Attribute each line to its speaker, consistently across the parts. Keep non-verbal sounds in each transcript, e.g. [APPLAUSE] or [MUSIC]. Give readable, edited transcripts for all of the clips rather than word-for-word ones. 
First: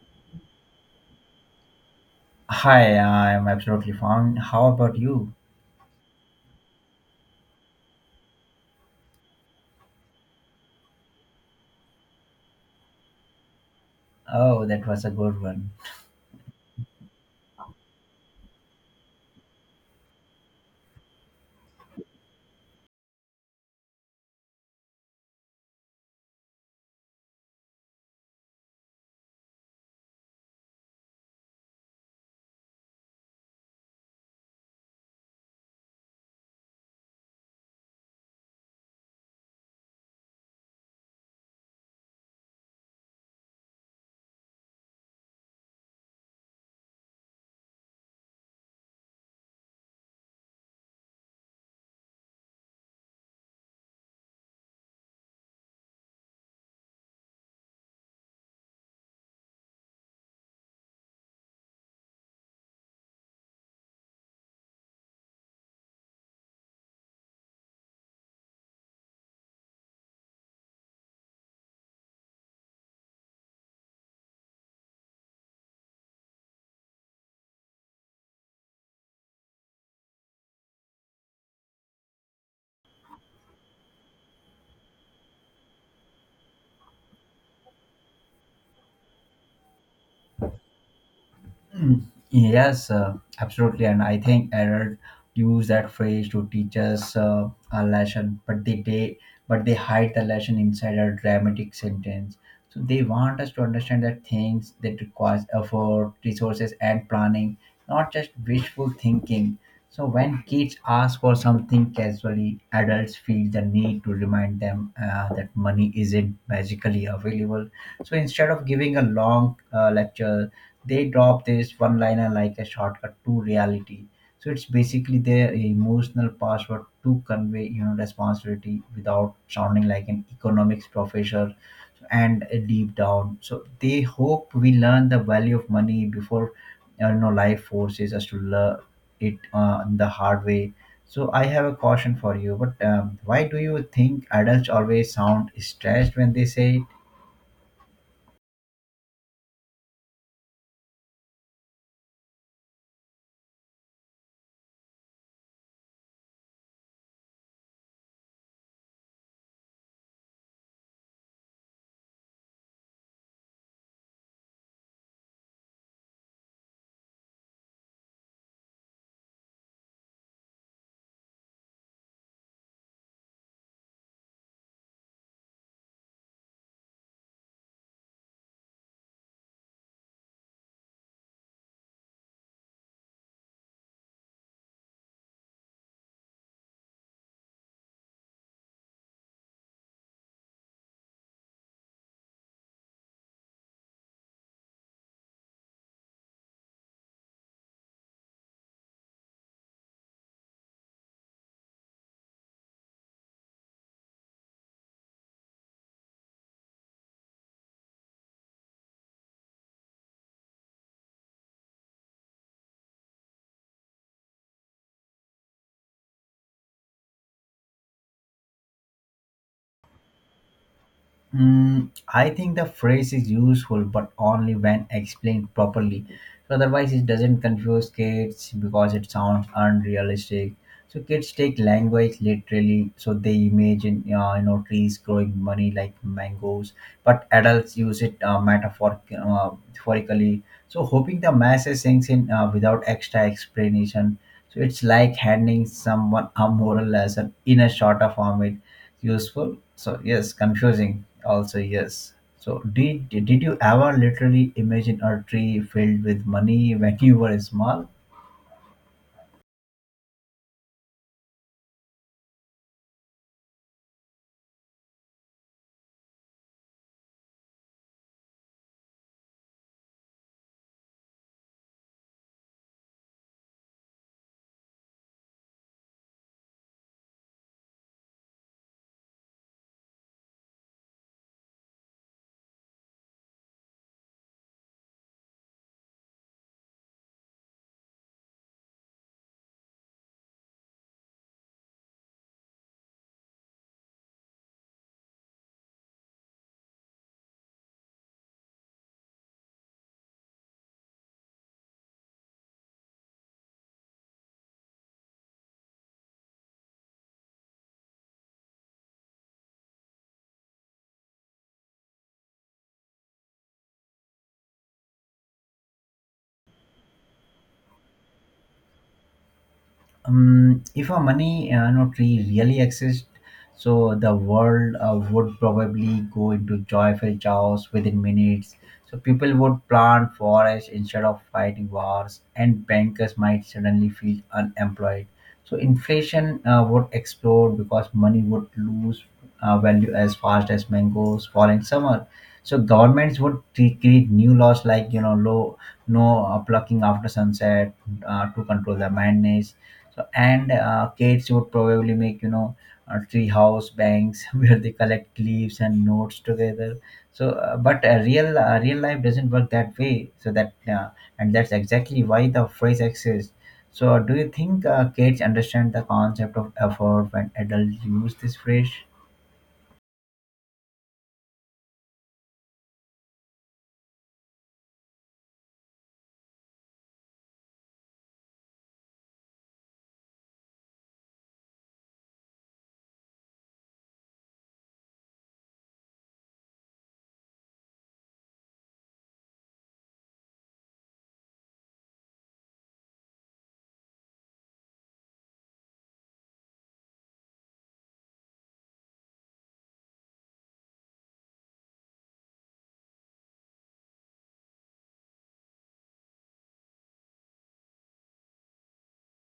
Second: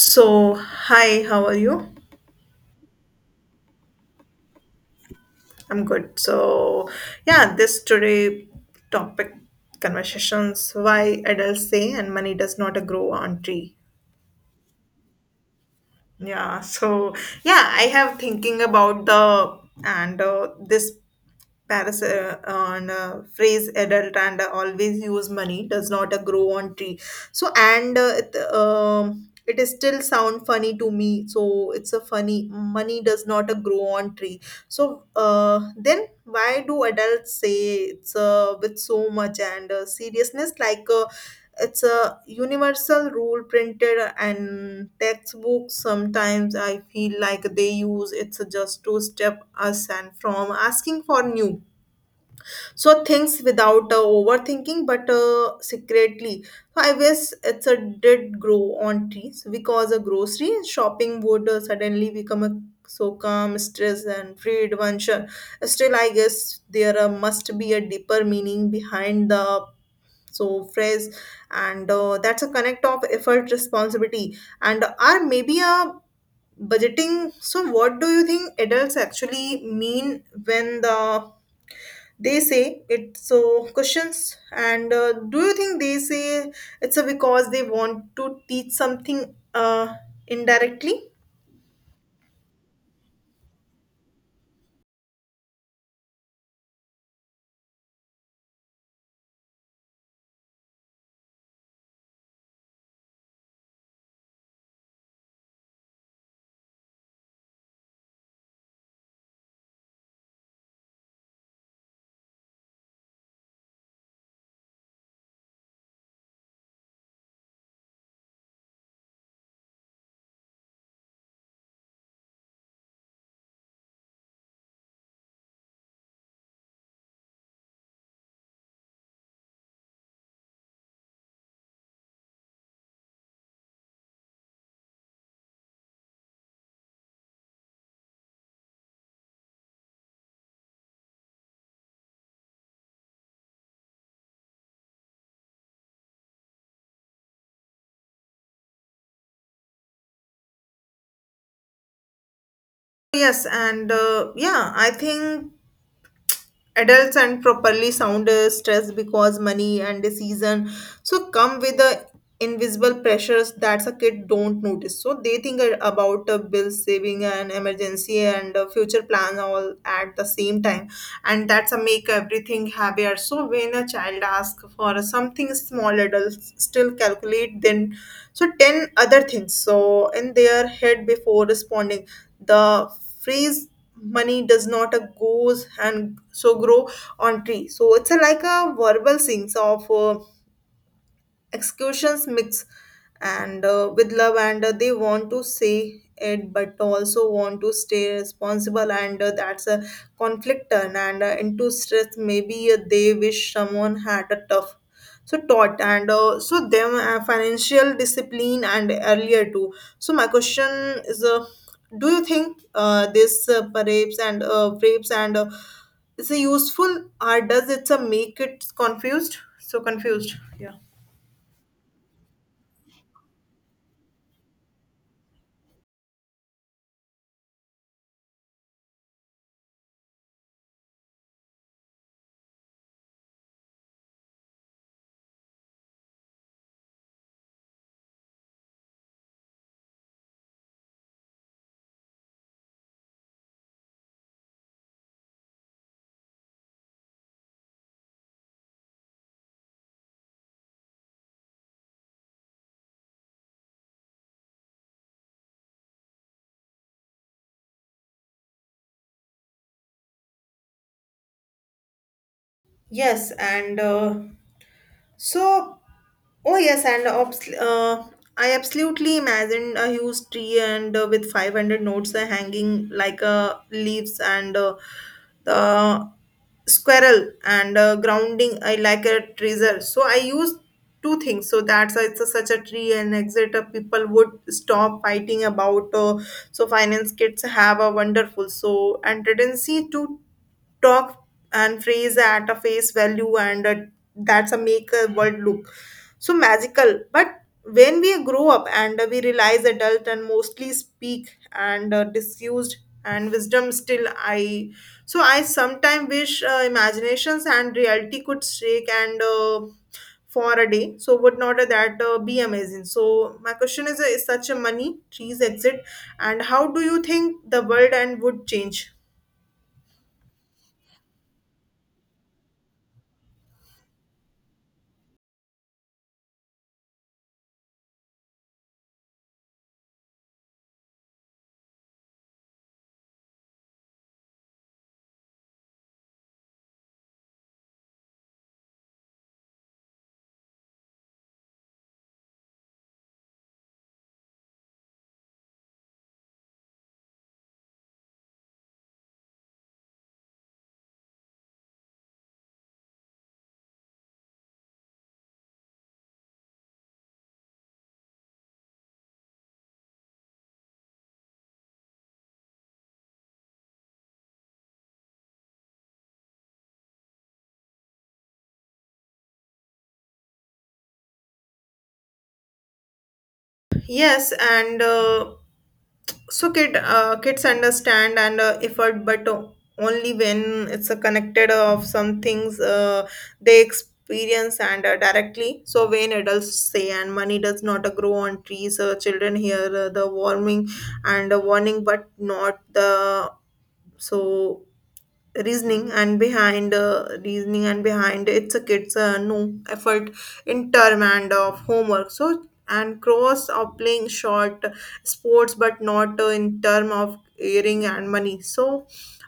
Speaker 1: So, hi, how are you?
Speaker 2: Hi, I'm absolutely fine. How about you?
Speaker 1: I'm good. This today topic conversations why adults say and money does not grow on tree.
Speaker 2: Oh, that was a good one.
Speaker 1: Yeah, so yeah, I have thinking about the and this Paris on phrase adult and always use money does not grow on tree. It is still sound funny to me. So it's a funny money does not grow on tree. Then why do adults say it's with so much and seriousness like it's a universal rule printed and textbooks. Sometimes I feel like they use it's just to step us and from asking for new things without overthinking but secretly. So I guess it's a did grow on trees because a grocery shopping would suddenly become a calm stress and free adventure. Still I guess there must be a deeper meaning behind the phrase, and that's a connect of effort responsibility and are maybe a budgeting. So what do you think adults actually mean when they say it, so questions and do you think they say it's a because they want to teach something indirectly?
Speaker 2: Mm, yes, absolutely. And I think Error use that phrase to teach us a lesson, but they but they hide the lesson inside a dramatic sentence. So they want us to understand that things that requires effort, resources, and planning, not just wishful thinking. So when kids ask for something casually, adults feel the need to remind them that money isn't magically available. So instead of giving a long lecture, they drop this one liner like a shortcut to reality. So it's basically their emotional password to convey, you know, responsibility without sounding like an economics professor. And deep down, so they hope we learn the value of money before you know, life forces us to learn it the hard way. So I have a caution for you, but why do you think adults always sound stressed when they say?
Speaker 1: Yes and yeah I think adults and properly sound stress because money and the season come with the invisible pressures that a kid don't notice. So they think about bill saving and emergency and future plan all at the same time, and that's a make everything heavier. So when a child asks for something small adults still calculate then 10 other things in their head before responding. The phrase money does not a goes and so grow on tree, so it's a like a verbal things of excursions mix and with love and they want to say it but also want to stay responsible, and that's a conflict turn and into stress. Maybe they wish someone had a tough taught and so them financial discipline and earlier too. So my question is do you think this rapes and is a useful, or does it make it confused, so confused? Yeah.
Speaker 2: Mm, I think the phrase is useful, but only when explained properly. So otherwise, it doesn't confuse kids because it sounds unrealistic. So kids take language literally, so they imagine, you know, trees growing money like mangoes, but adults use it metaphorically. So hoping the message sinks in without extra explanation. So it's like handing someone a moral lesson in a shorter format. Useful, so yes. Confusing, also yes. So did you ever literally imagine a tree filled with money when you were small?
Speaker 1: Yes, and so, oh yes, and obs- I absolutely imagined a huge tree and with 500 notes hanging like leaves and the squirrel and grounding I like a treasure. So I used two things. So that's why it's a such a tree and exit. People would stop fighting about. Finance kits have a wonderful so and tendency to talk and phrase at a face value, and that's a make a world look magical. But when we grow up and we realize adult and mostly speak and disused and wisdom. Still I sometimes wish imaginations and reality could shake and for a day. So would not that be amazing? So my question is such a money trees exit, and how do you think the world and would change?
Speaker 2: If our money lottery really exists, so the world would probably go into joyful chaos within minutes. So people would plant forests instead of fighting wars, and bankers might suddenly feel unemployed. So inflation would explode because money would lose value as fast as mangoes fall in summer. So governments would create new laws like, you know, low no plucking after sunset to control the madness. So, and kids would probably make, you know, tree house banks [LAUGHS] where they collect leaves and notes together. So, but real life doesn't work that way. So that's exactly why the phrase exists. So, do you think kids understand the concept of effort when adults use this phrase?
Speaker 1: Yes, kids understand and effort, but only when it's a connected of some things they experience and directly. So when adults say and money does not grow on trees, children hear the warming and warning, but not the so reasoning and behind it's a kid's no effort in term and of homework, so and cross of playing short sports but not in term of earning and money. So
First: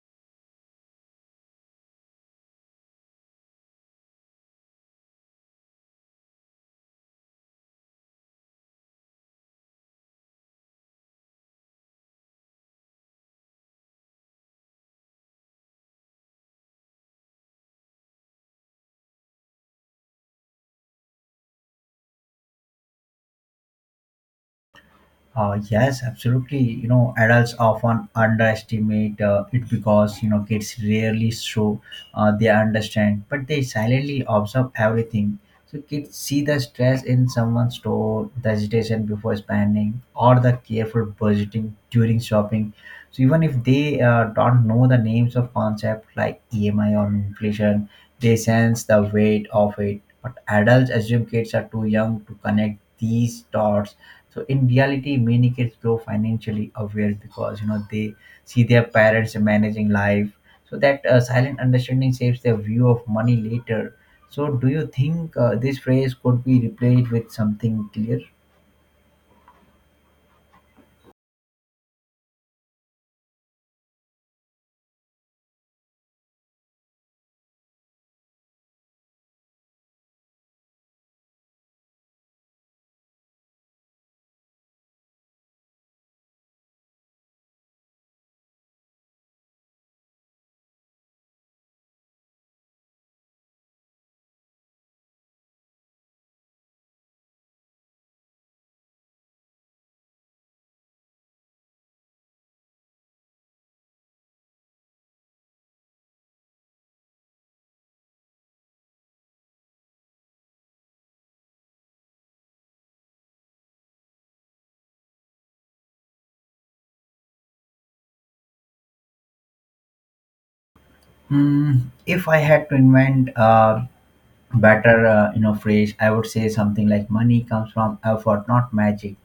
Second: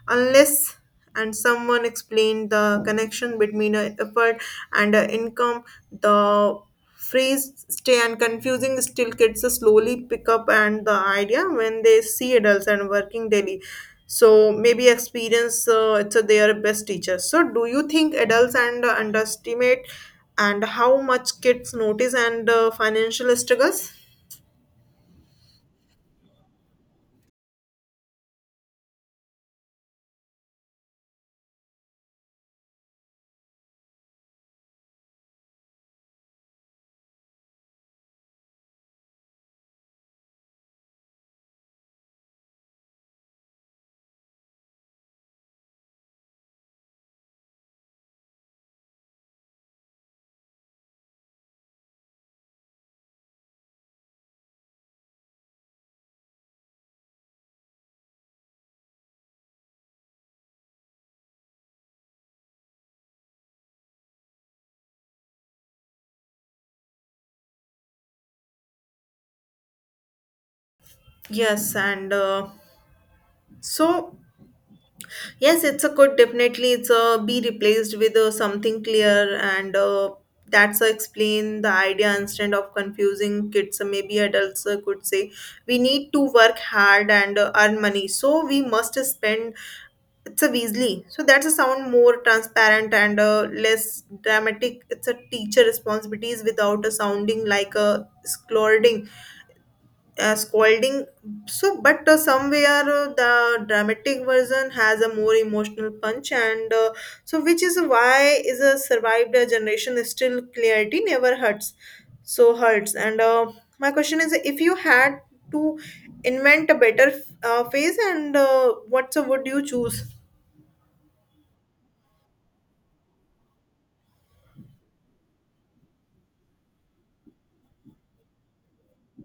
Speaker 1: unless and someone explained the connection between effort and income, the phrase stay and confusing. Still kids slowly pick up and the idea when they see adults and working daily. So maybe experience it's a their best teacher. So do you think adults and underestimate and how much kids notice and financial struggles?
Speaker 2: Yes, absolutely. You know, adults often underestimate it because, you know, kids rarely show they understand, but they silently observe everything. So kids see the stress in someone's store, the hesitation before spending, or the careful budgeting during shopping. So even if they don't know the names of concepts like EMI or inflation, they sense the weight of it. But adults assume kids are too young to connect these dots. So in reality, many kids grow financially aware because, you know, they see their parents managing life. So that silent understanding shapes their view of money later. So do you think this phrase could be replaced with something clear?
Speaker 1: Yes and so yes, it's a good definitely it's a be replaced with something clear, and that's a explain the idea instead of confusing kids. Maybe adults could say we need to work hard and earn money, so we must spend. It's a Weasley. So that's a sound more transparent and less dramatic. It's a teacher responsibilities without a sounding like a scolding. So but somewhere the dramatic version has a more emotional punch, and so which is why is a survived a generation. Is still clarity never hurts. And My question is, if you had to invent a better phase, and what so would you choose?
Speaker 2: Hmm, if I had to invent better, you know, phrase, I would say something like money comes from effort, not magic.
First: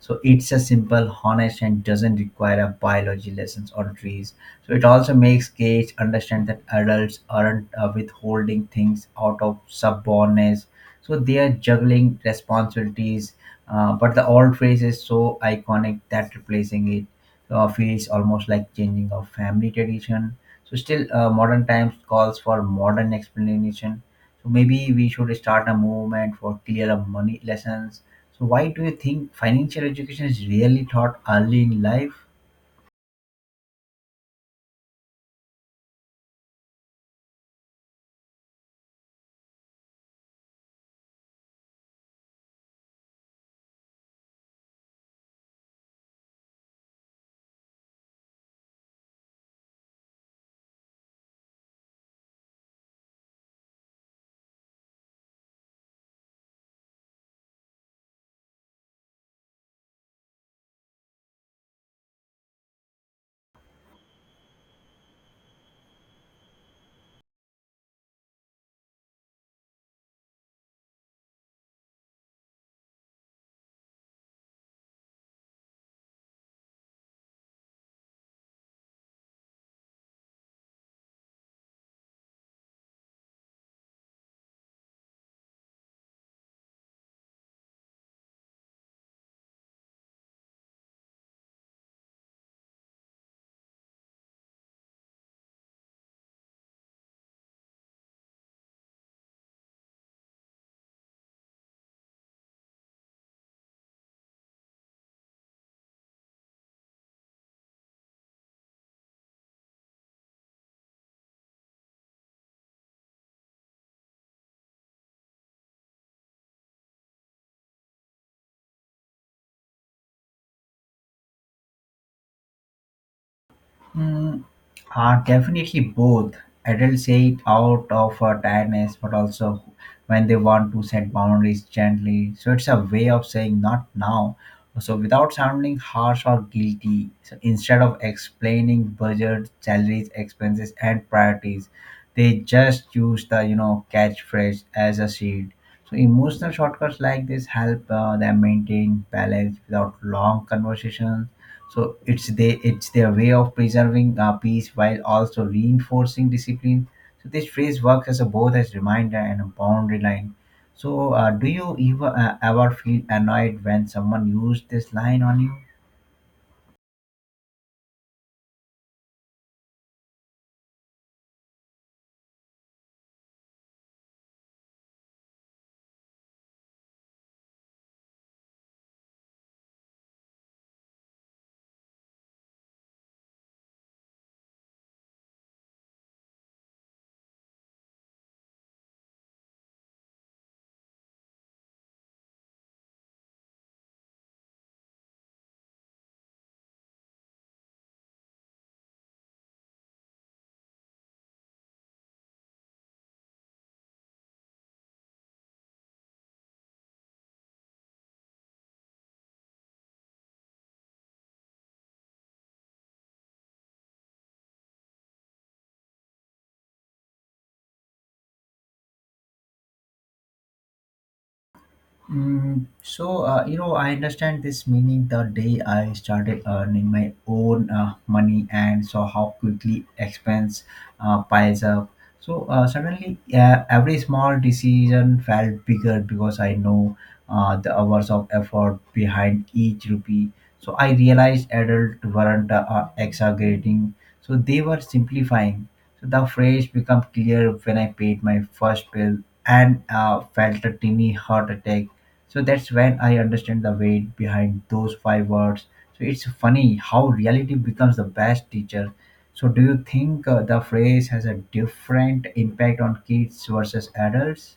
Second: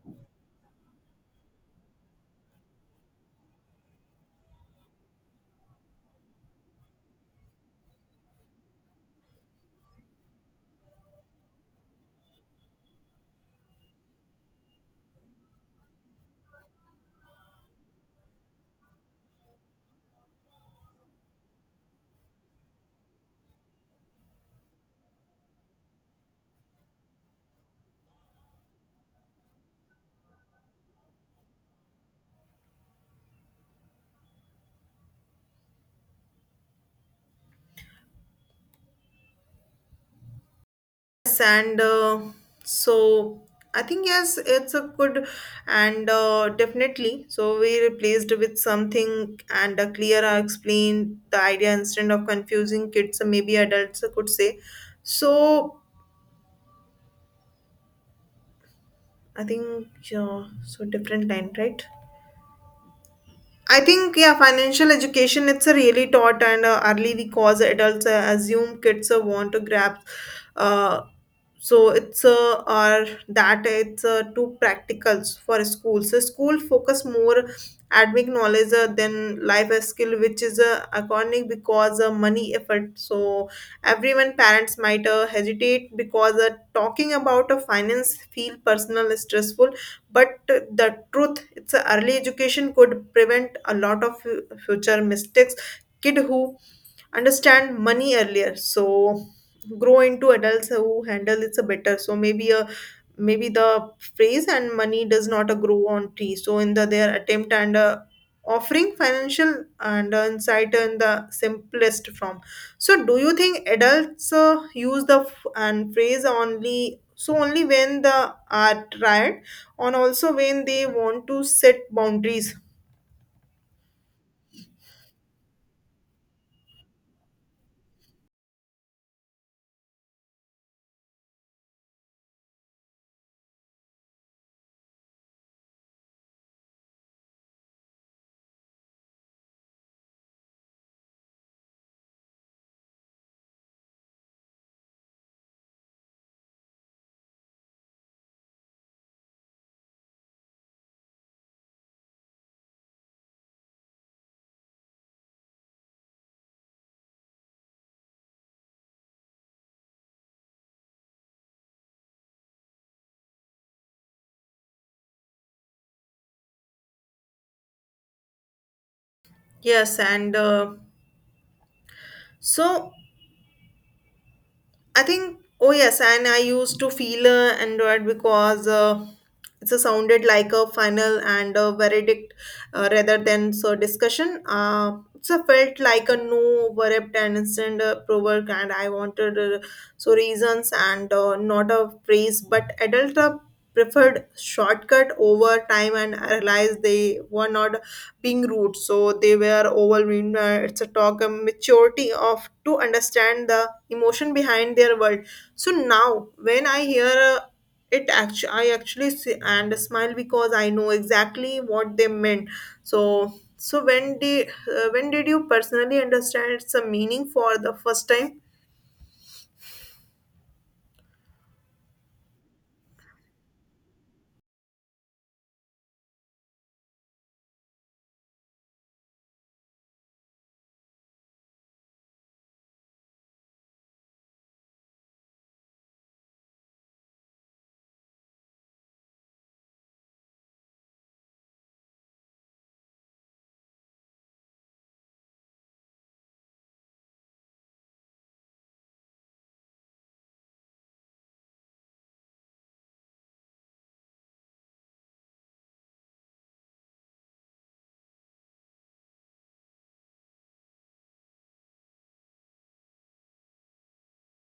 Speaker 2: So it's a simple, honest, and doesn't require a biology lessons or trees. So it also makes gage understand that adults aren't withholding things out of stubbornness, so they are juggling responsibilities. Uh, But the old phrase is so iconic that replacing it feels almost like changing a family tradition. So still, modern times calls for modern explanation. So maybe we should start a movement for clear up money lessons. So why do you think financial education is really taught early in life?
Speaker 1: Yes, and so I think yes, it's a good and definitely. So we replaced with something and a clear. Uh, explained the idea instead of confusing kids, or maybe adults I could say. So I think yeah, so different line, right? I think yeah, financial education it's a really taught and early cause adults assume kids want to grab, uh, so it's or that it's too practical for schools. So school focus more academic knowledge than life skill, which is iconic because money effort. So everyone parents might hesitate because talking about finance feel personal stressful, but the truth, it's a early education could prevent a lot of future mistakes. Kid who understand money earlier, so grow into adults who handle it's a better. So maybe the phrase and money does not grow on trees so in the their attempt and offering financial and insight in the simplest form. So do you think adults use the f- and phrase only when the are tried, and also when they want to set boundaries?
Speaker 2: Mm, are definitely both. Adults say it out of tiredness, but also when they want to set boundaries gently. So it's a way of saying not now. So without sounding harsh or guilty, so instead of explaining budget, salaries, expenses, and priorities, they just use the, you know, catchphrase as a shield. So emotional shortcuts like this help them maintain balance without long conversations. So it's their way of preserving peace while also reinforcing discipline. So this phrase works as a both as reminder and a boundary line. So do you ever feel annoyed when someone used this line on you?
Speaker 1: Yes and so I think, oh yes, and I used to feel annoyed because it sounded like a final and a verdict rather than so discussion. Felt like a no verdict and instant provoke, and I wanted reasons and not a praise. But adult preferred shortcut over time, and I realized they were not being rude, so they were overwhelmed. It's a talk of maturity of to understand the emotion behind their world. So now when I hear it actually I actually see and smile because I know exactly what they meant. So so when did uh, when did you personally understand some meaning for the first time?
Speaker 2: Mm, so you know, I understand this meaning the day I started earning my own money and saw how quickly expense piles up. So suddenly, every small decision felt bigger because I know the hours of effort behind each rupee. So I realized adults weren't exaggerating; so they were simplifying. So the phrase became clear when I paid my first bill and felt a tiny heart attack. So that's when I understand the weight behind those five words. So it's funny how reality becomes the best teacher. So do you think the phrase has a different impact on kids versus adults?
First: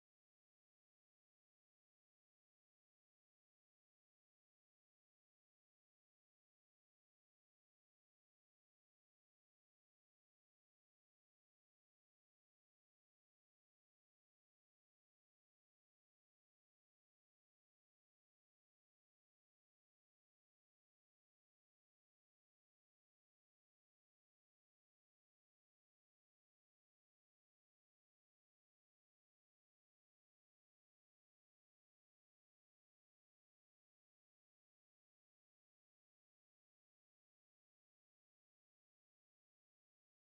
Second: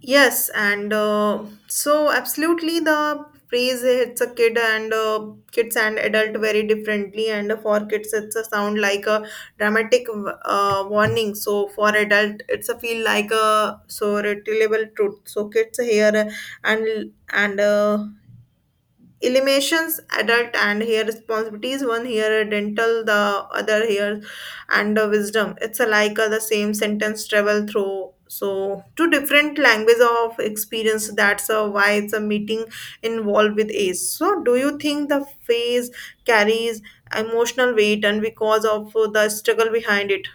Speaker 1: Yes, and so absolutely the phrase hits a kid and kids and adult very differently. And for kids, it's a sound like a dramatic warning. So for adult, it's a feel like a so relatable truth. So kids hear and eliminations adult and here responsibilities. One here dental, the other here and wisdom. It's a like the same sentence travel through so two different languages of experience. That's why it's a meeting involved with age. So do you think the phase carries emotional weight and because of the struggle behind it?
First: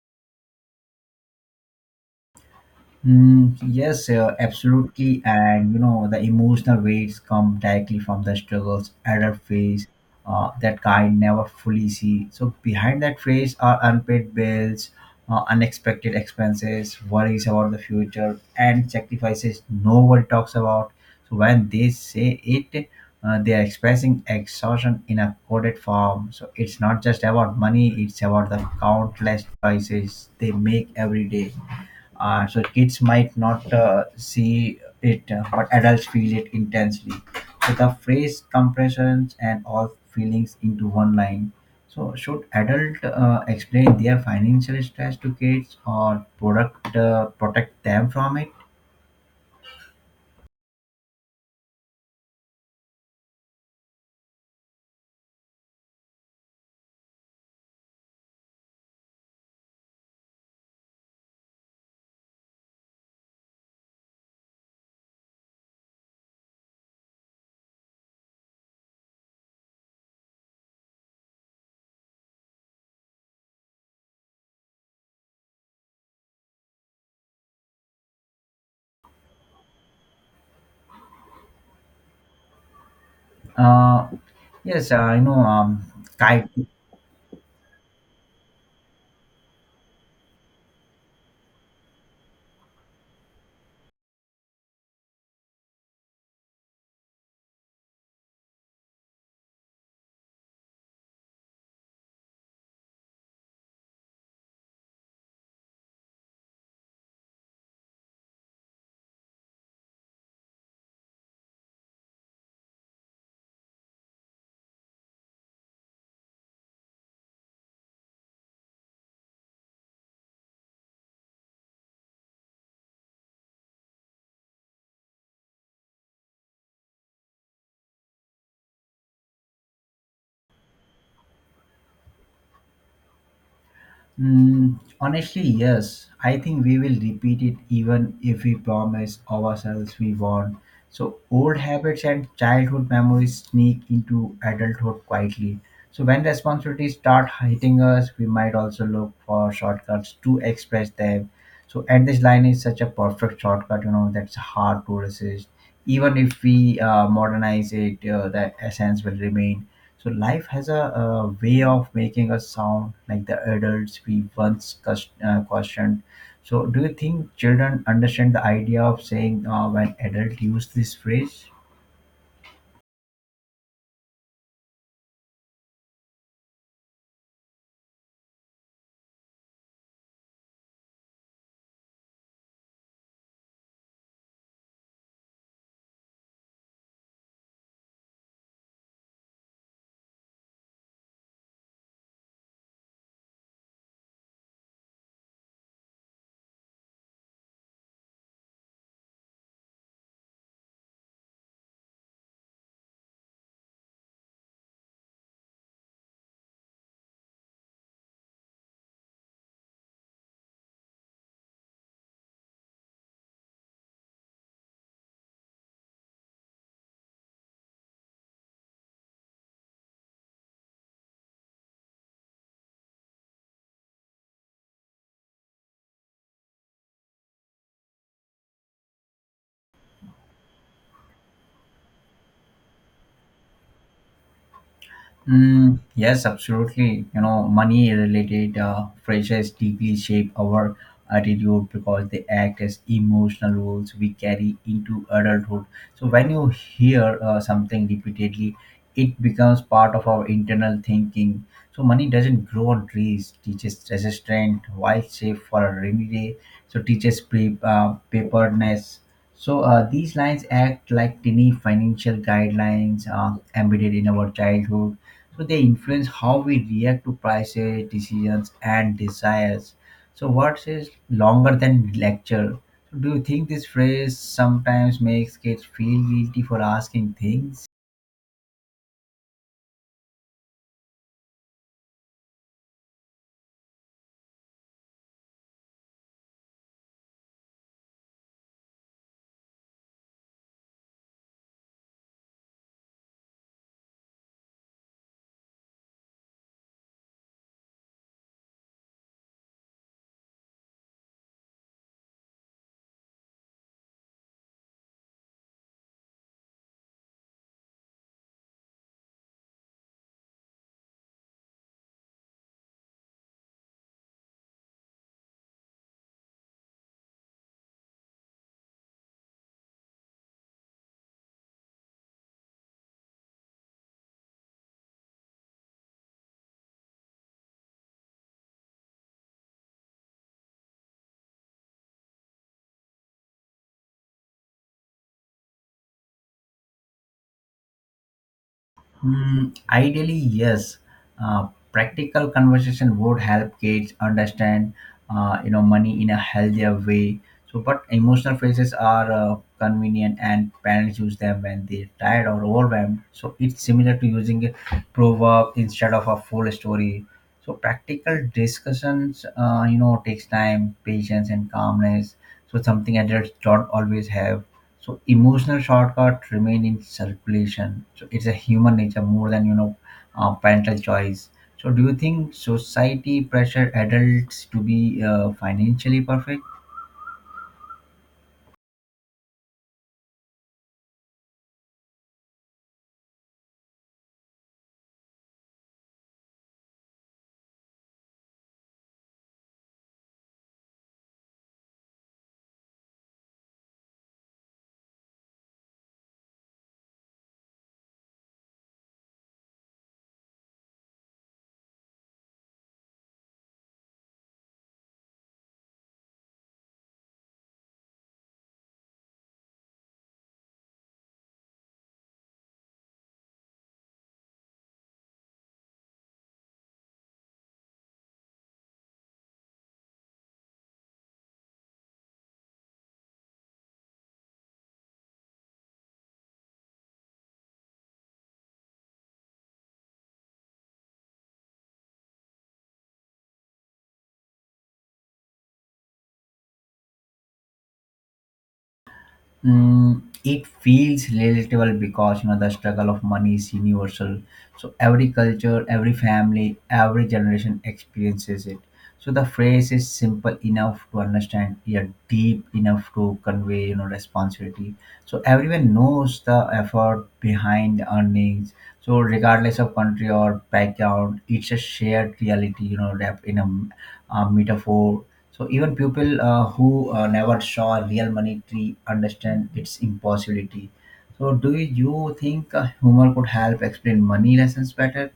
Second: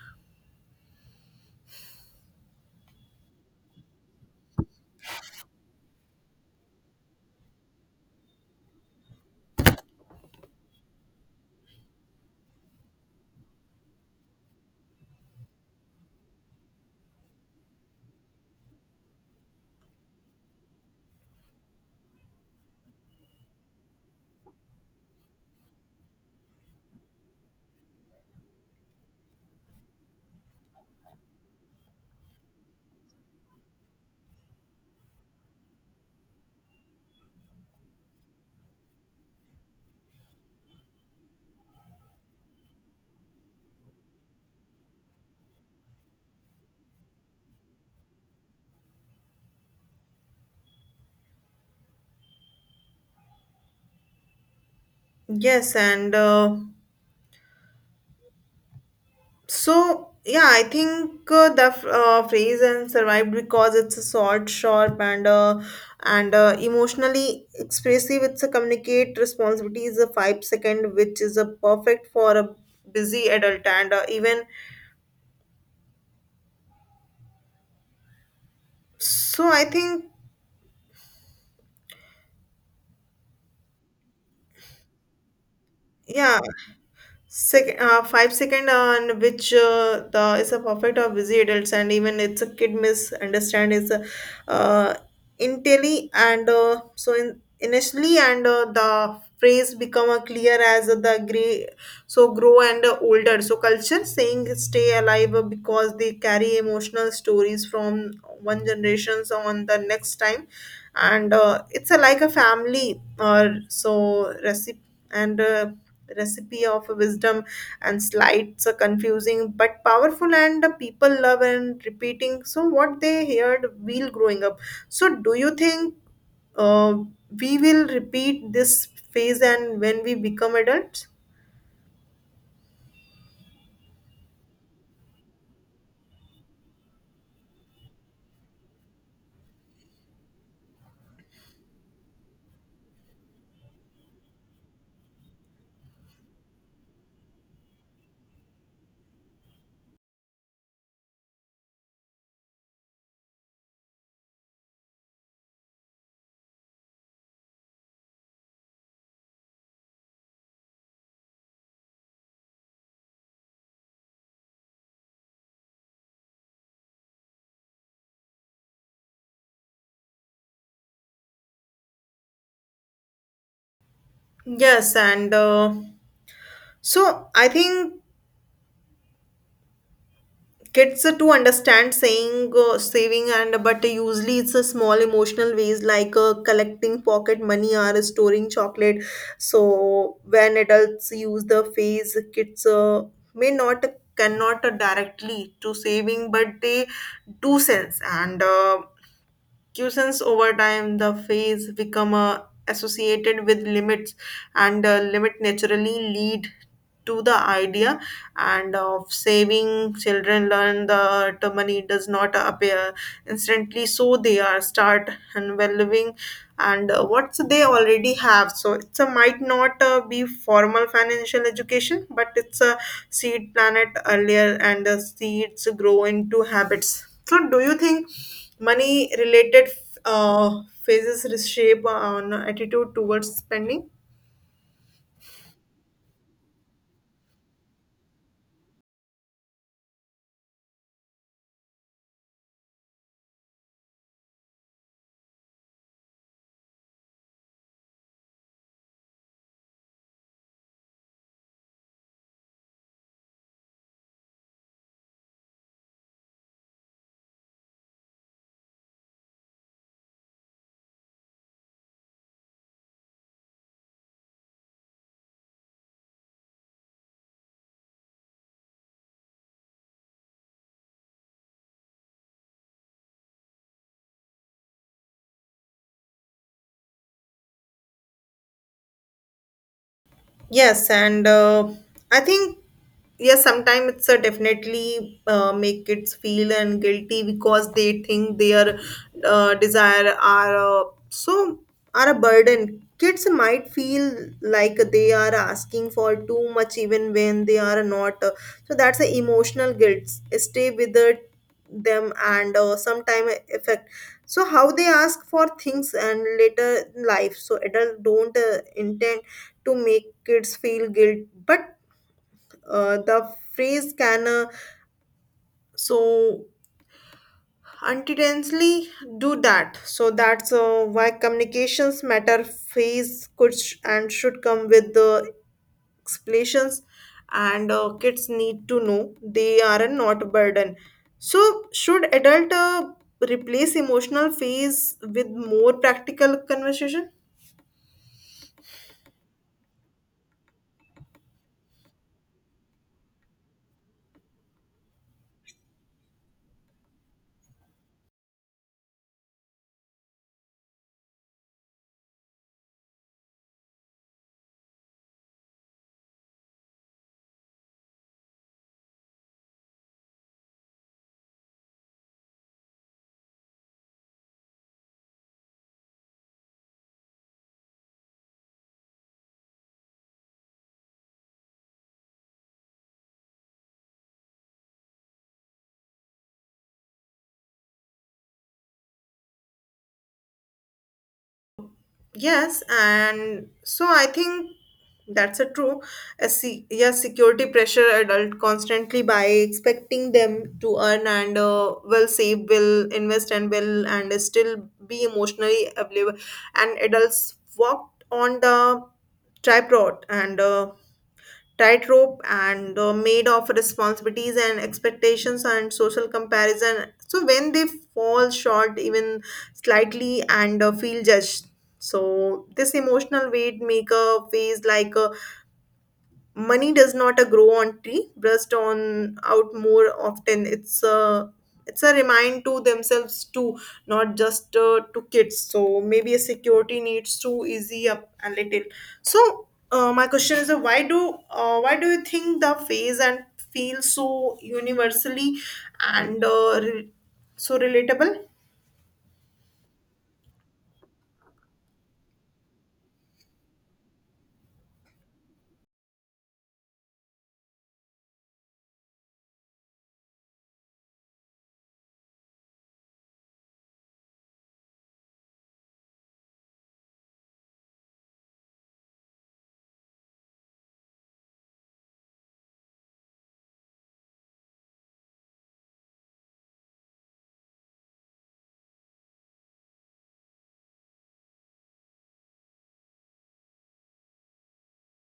Speaker 2: Mm, yes, absolutely. And you know, the emotional weights come directly from the struggles adult face that kind never fully see. So behind that face are unpaid bills, unexpected expenses, worries about the future, and sacrifices nobody talks about. So when they say it, they are expressing exhaustion in a coded form. So it's not just about money; it's about the countless choices they make every day. So kids might not see it, but adults feel it intensely. So the phrase compressions and all feelings into one line. So should adult explain their financial stress to kids or product protect them from it?
Speaker 1: Yes and So, yeah, I think the phrase and survived because it's a short, sharp, and emotionally expressive. It's a communicate responsibility is a five second, which is a perfect for a busy adult and even. So, I think,
Speaker 2: Uh, yes, I know.
Speaker 1: yeah.
Speaker 2: Kite.
Speaker 1: Second, 5 second on which the is a perfect or busy adults and even it's a kid misunderstand is a uh, intelly and so in initially and the phrase become a clear as the gray so grow and older. So culture saying stay alive because they carry emotional stories from one generations on the next time, and it's a, like a family or so recipe and recipe of wisdom, and slights are confusing but powerful and the people love and repeating so what they heard while growing up. So do you think uh, we will repeat this phase and when we become adults?
Speaker 2: Mm, honestly, yes. I think we will repeat it even if we promise ourselves we won't. So, old habits and childhood memories sneak into adulthood quietly. So, when responsibilities start hitting us, we might also look for shortcuts to express them. So, and this line is such a perfect shortcut, you know, that's hard to resist even if we modernize it. Uh, The essence will remain. So life has a, uh, way of making us sound like the adults we once questioned. So do you think children understand the idea of saying when adults use this phrase?
Speaker 1: Yes, and so I think kids to understand saying saving and but usually it's a small emotional ways like collecting pocket money or storing chocolate. So when adults use the phrase kids may not cannot directly to saving but they do sense and sense over time the phase become associated with limits and limit naturally lead to the idea and of saving. Children learn that money does not appear instantly so they are start unvaluing and what they already have. So it's a might not be formal financial education but it's a seed planet earlier and the seeds grow into habits. So do you think money related phases reshape on attitude towards spending?
Speaker 2: Mm, yes, absolutely. You know, money related pressures deeply shape our attitude because they act as emotional rules we carry into adulthood. So, when you hear something repeatedly, it becomes part of our internal thinking. So, money doesn't grow on trees, teaches resistance, wild shape for a rainy day, so teaches preparedness. So these lines act like tiny financial guidelines embedded in our childhood. So they influence how we react to prices, decisions, and desires. So what is longer than lecture. So, do you think this phrase sometimes makes kids feel guilty for asking things?
Speaker 1: Yes, and I think, yes, sometimes it's a definitely make kids feel and guilty because they think their desire are uh, so are a burden. Kids might feel like they are asking for too much even when they are not. So that's the emotional guilt. Stay with the, them and sometime affect. So how they ask for things and later in life. So adult don't intend to make kids feel guilt, but the phrase can so unintentionally do that. So that's why communications matter. Phase could sh- and should come with the explanations, and kids need to know they are not a burden. So should adult replace emotional phase with more practical conversation?
Speaker 2: Hmm. Ideally, yes. Practical conversation would help kids understand, you know, money in a healthier way. So, but emotional phrases are convenient, and parents use them when they're tired or overwhelmed. So, it's similar to using a proverb instead of a full story. So, practical discussions, you know, takes time, patience, and calmness. So, something adults don't always have. So emotional shortcuts remain in circulation. So it's a human nature more than, you know, parental choice. So do you think society pressure adults to be financially perfect?
Speaker 1: Yes, and so I think that's a true. Yes, security pressure adult constantly by expecting them to earn and will save, will invest, and will and still be emotionally available. And adults walked on the tripod and tightrope and made of responsibilities and expectations and social comparison so when they fall short even slightly and feel judged. So this emotional weight make maker phase like a money does not grow on tree burst on out more often. It's a remind to themselves too, not just to kids, so maybe a security needs to easy up a little. So my question is why do you think the phase and feel so universally and uh, re- so relatable?
Speaker 2: Mm, it feels relatable because, you know, the struggle of money is universal. So every culture, every family, every generation experiences it. So the phrase is simple enough to understand, yet deep enough to convey, you know, responsibility. So everyone knows the effort behind earnings. So regardless of country or background, it's a shared reality, you know, wrapped in a, a metaphor. So even people who never saw a real money tree understand its impossibility. So do you think humor could help explain money lessons better?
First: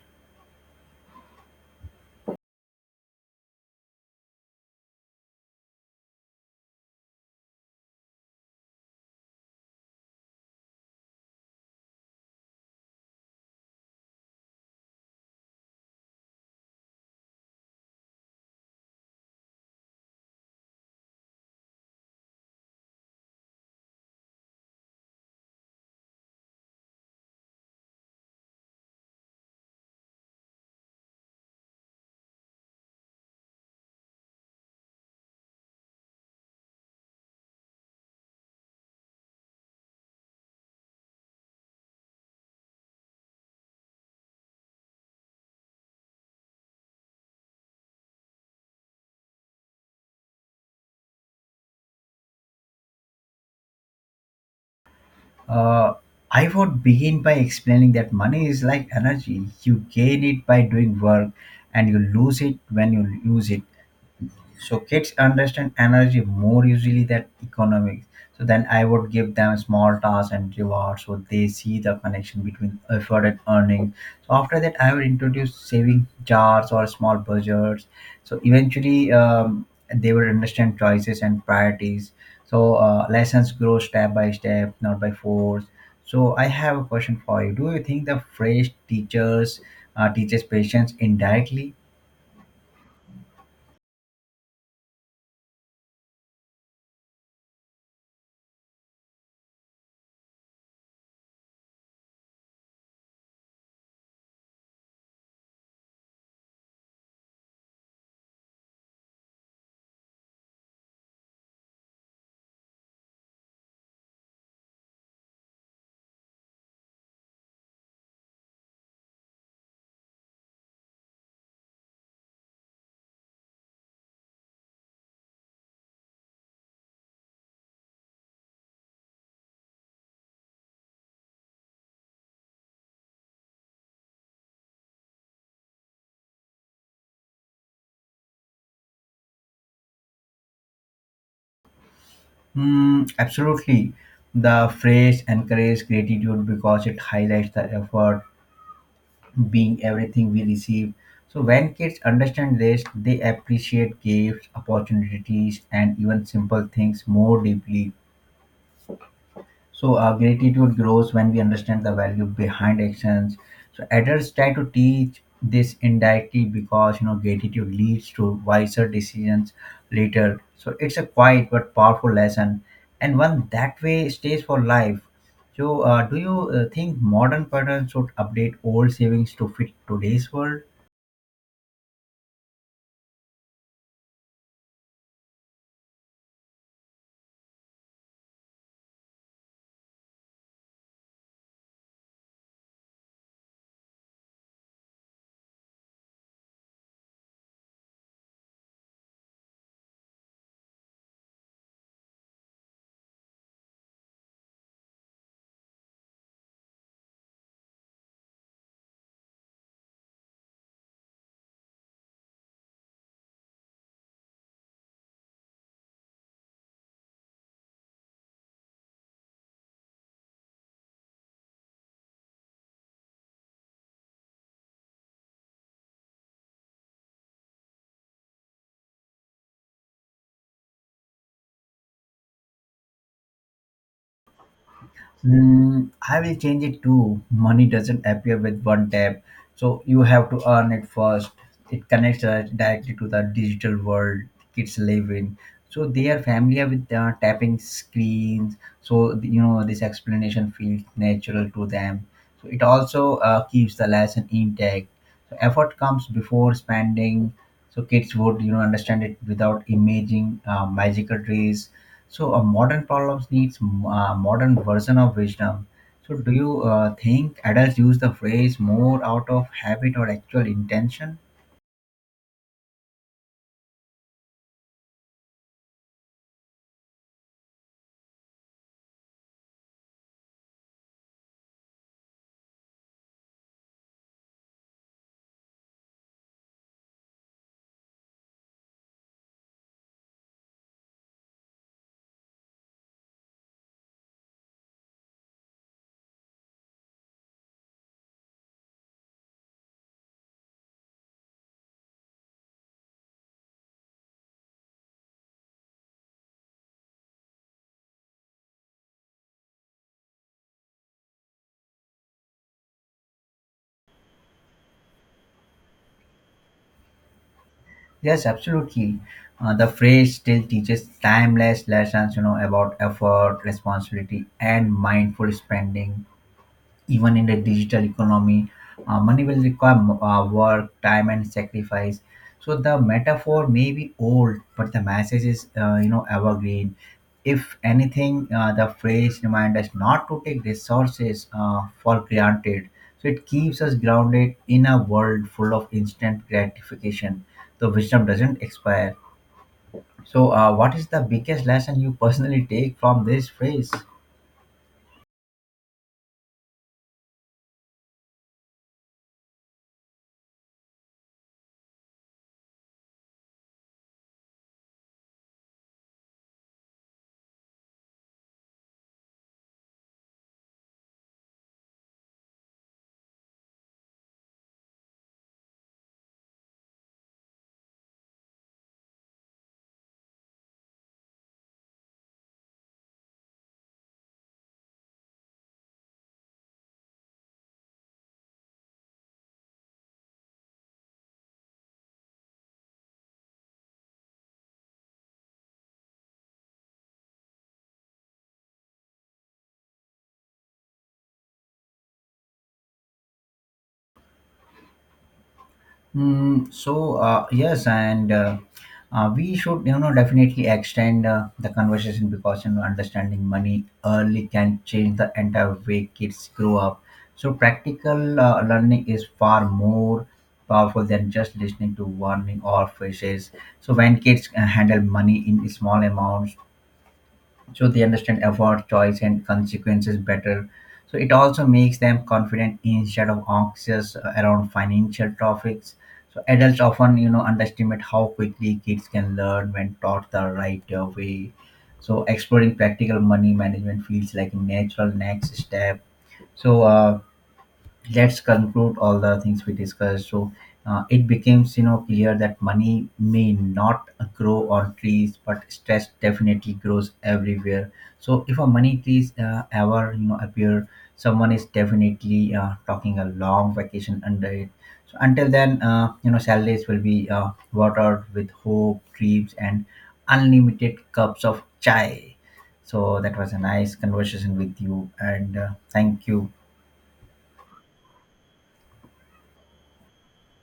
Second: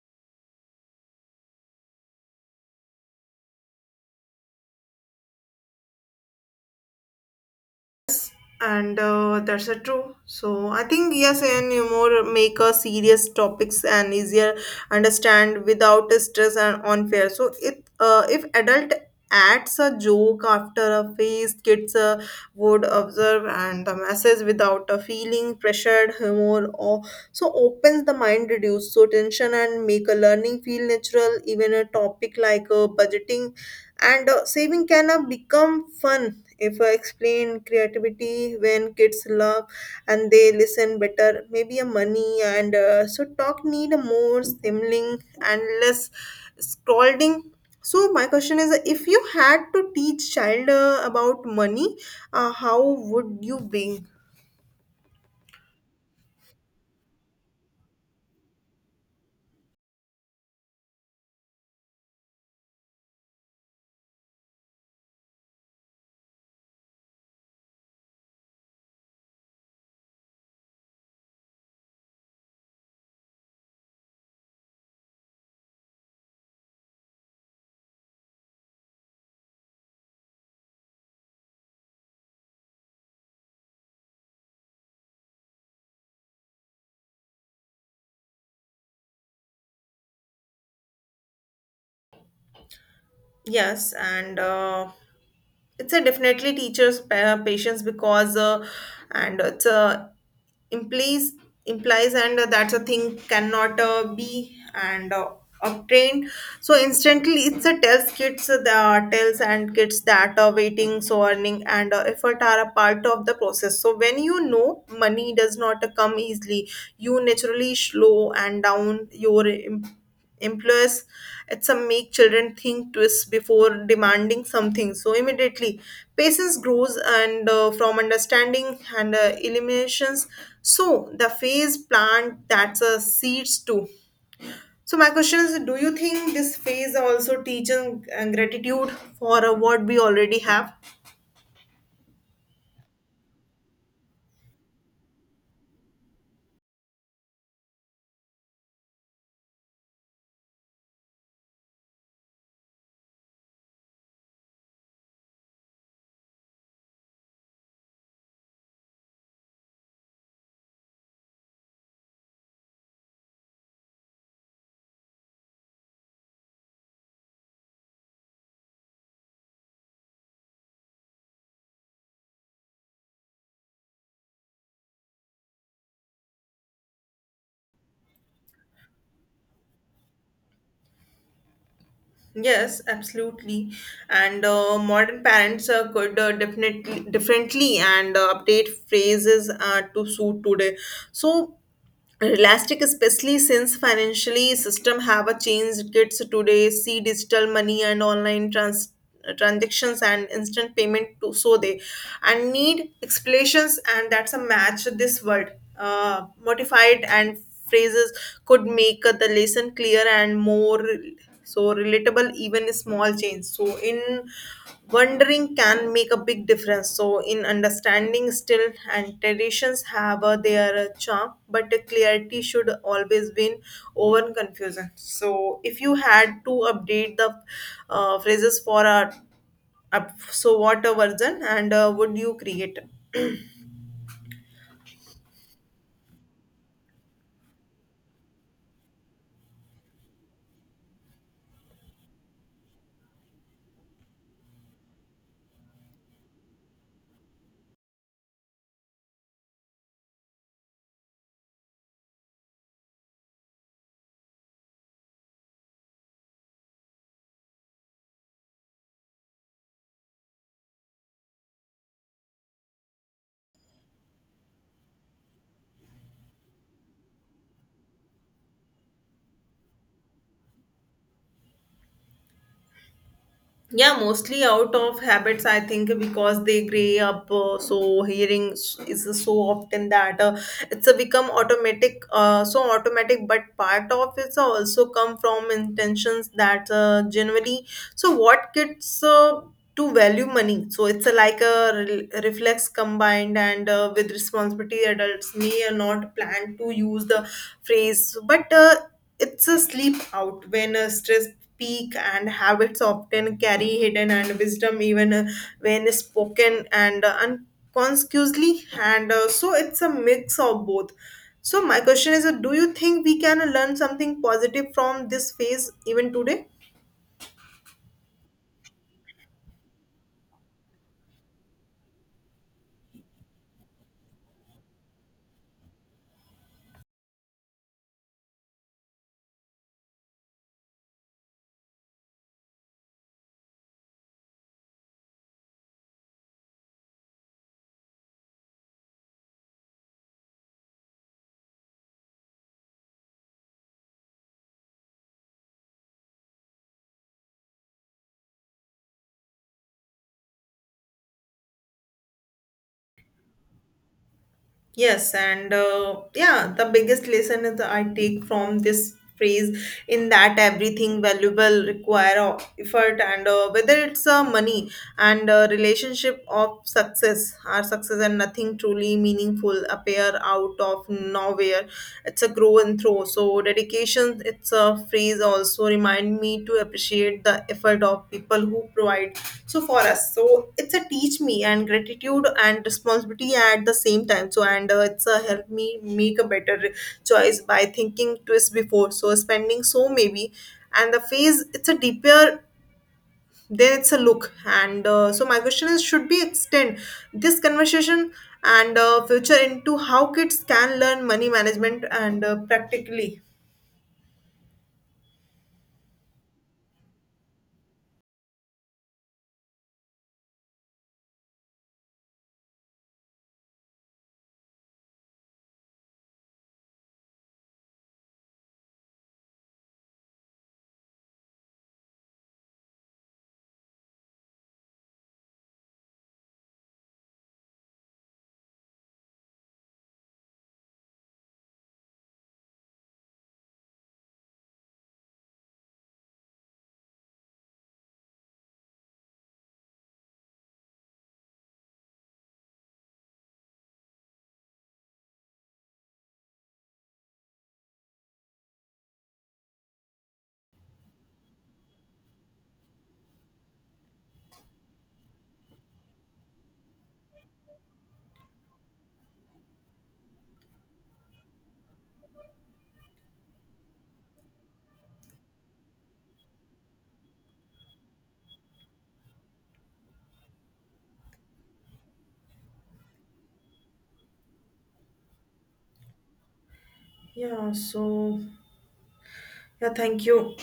Speaker 1: And That's a true, so I think yes, and you more make a serious topics and easier understand without stress and unfair. So it if adult adds a joke after a phase kids would observe and the message without a feeling pressured humor or so opens the mind reduce so tension and make a learning feel natural. Even a topic like budgeting and saving can become fun if I explain creativity when kids love and they listen better, maybe a money and so talk need a more stimulating and less scolding. So my question is, if you had to teach child about money, how would you bring?
Speaker 2: Uh, I would begin by explaining that money is like energy. You gain it by doing work and you lose it when you use it. So kids understand energy more usually than economics. So then I would give them small tasks and rewards so they see the connection between effort and earning. So after that I would introduce saving jars or small budgets. So eventually, they will understand choices and priorities. So lessons grow step by step, not by force. So I have a question for you: do you think the phrase teachers teaches patience indirectly?
Speaker 1: Yes, and it's a definitely teacher's patience because and it's a implies implies and that's a thing cannot be and obtained so instantly. It's a tells kids the tells and kids that waiting so earning and effort are a part of the process. So when you know money does not come easily you naturally slow and down your employers at some make children think twice before demanding something so immediately patience grows and from understanding and eliminations. So the phase plant that's a seeds too. So my question is, do you think this phase also teaches gratitude for what we already have?
Speaker 2: Hmm. Absolutely. The phrase encourages gratitude because it highlights the effort being everything we receive. So when kids understand this, they appreciate gifts, opportunities, and even simple things more deeply. So gratitude grows when we understand the value behind actions. So adults try to teach this indirectly because, you know, gratitude leads to wiser decisions later. So it's a quiet but powerful lesson, and one that way stays for life. So do you think modern parents should update old savings to fit today's world?
Speaker 1: Yes, absolutely. And Modern parents could definitely differently and update phrases to suit today. So Elastic, especially since financially system have a changed kids today see digital money and online transactions and instant payment to so they and need explanations and that's a match this word modified and phrases could make the lesson clear and more so relatable, even small change. So in wondering can make a big difference. So in understanding still and traditions have their charm, but the clarity should always win over confusion. So if you had to update the phrases for a up, so what a version and would you create?
Speaker 2: Mm, I will change it to money doesn't appear with one tap. So you have to earn it first. It connects us directly to the digital world kids live in. So they are familiar with tapping screens. So, you know, this explanation feels natural to them. So it also keeps the lesson intact. So effort comes before spending. So kids would, you know, understand it without imaging magical trees. So, modern problems needs a modern version of wisdom. So, do you think adults use the phrase more out of habit or actual intention?
Speaker 1: Yeah, mostly out of habits, I think, because they grey up. So hearing is so often that it's a become automatic, automatic. But part of it's also come from intentions that generally. So what kids to value money? So it's a, like a reflex combined and with responsibility. Adults may or not plan to use the phrase, but. It's a sleep out when stress speak and habits often carry hidden and wisdom even when spoken and unconsciously and so it's a mix of both. So my question is, do you think we can learn something positive from this phase even today?
Speaker 2: Yes, absolutely. The phrase still teaches timeless lessons, you know, about effort, responsibility, and mindful spending, even in the digital economy. Uh, money will require work, time, and sacrifice. So the metaphor may be old, but the message is, you know, evergreen. If anything, the phrase reminds us not to take resources for granted. So it keeps us grounded in a world full of instant gratification. The wisdom doesn't expire. So what is the biggest lesson you personally take from this phrase?
Speaker 1: Yes, and yeah, the biggest lesson is I take from this phrase in that everything valuable require of effort and whether it's money and relationship of success our success and nothing truly meaningful appear out of nowhere. It's a grow and throw so vacation it's a phrase also remind me to appreciate the effort of people who provide so for us so it's a teach me and gratitude and responsibility at the same time. So and it's a help me make a better choice by thinking twice before so spending so maybe and the phase it's a deeper then it's a look and so my question is, should we extend this conversation and future into how kids can learn money management and practically?
Speaker 2: Mm, so yes, and we should, you know, definitely extend the conversation because, you know, understanding money early can change the entire way kids grow up. So practical learning is far more powerful than just listening to warning or phrases. So when kids handle money in small amounts, so they understand effort, choice, and consequences better. So it also makes them confident instead of anxious around financial topics. So adults often, you know, underestimate how quickly kids can learn when taught the right way. So exploring practical money management feels like a natural next step. So let's conclude all the things we discussed. So it becomes, you know, clear that money may not grow on trees, but stress definitely grows everywhere. So if a money trees ever, you know, appear, someone is definitely talking a long vacation under it. So until then, you know, salaries will be watered with hope, dreams, and unlimited cups of chai. So that was a nice conversation with you, and thank you.
Speaker 1: Yeah, so yeah, thank you.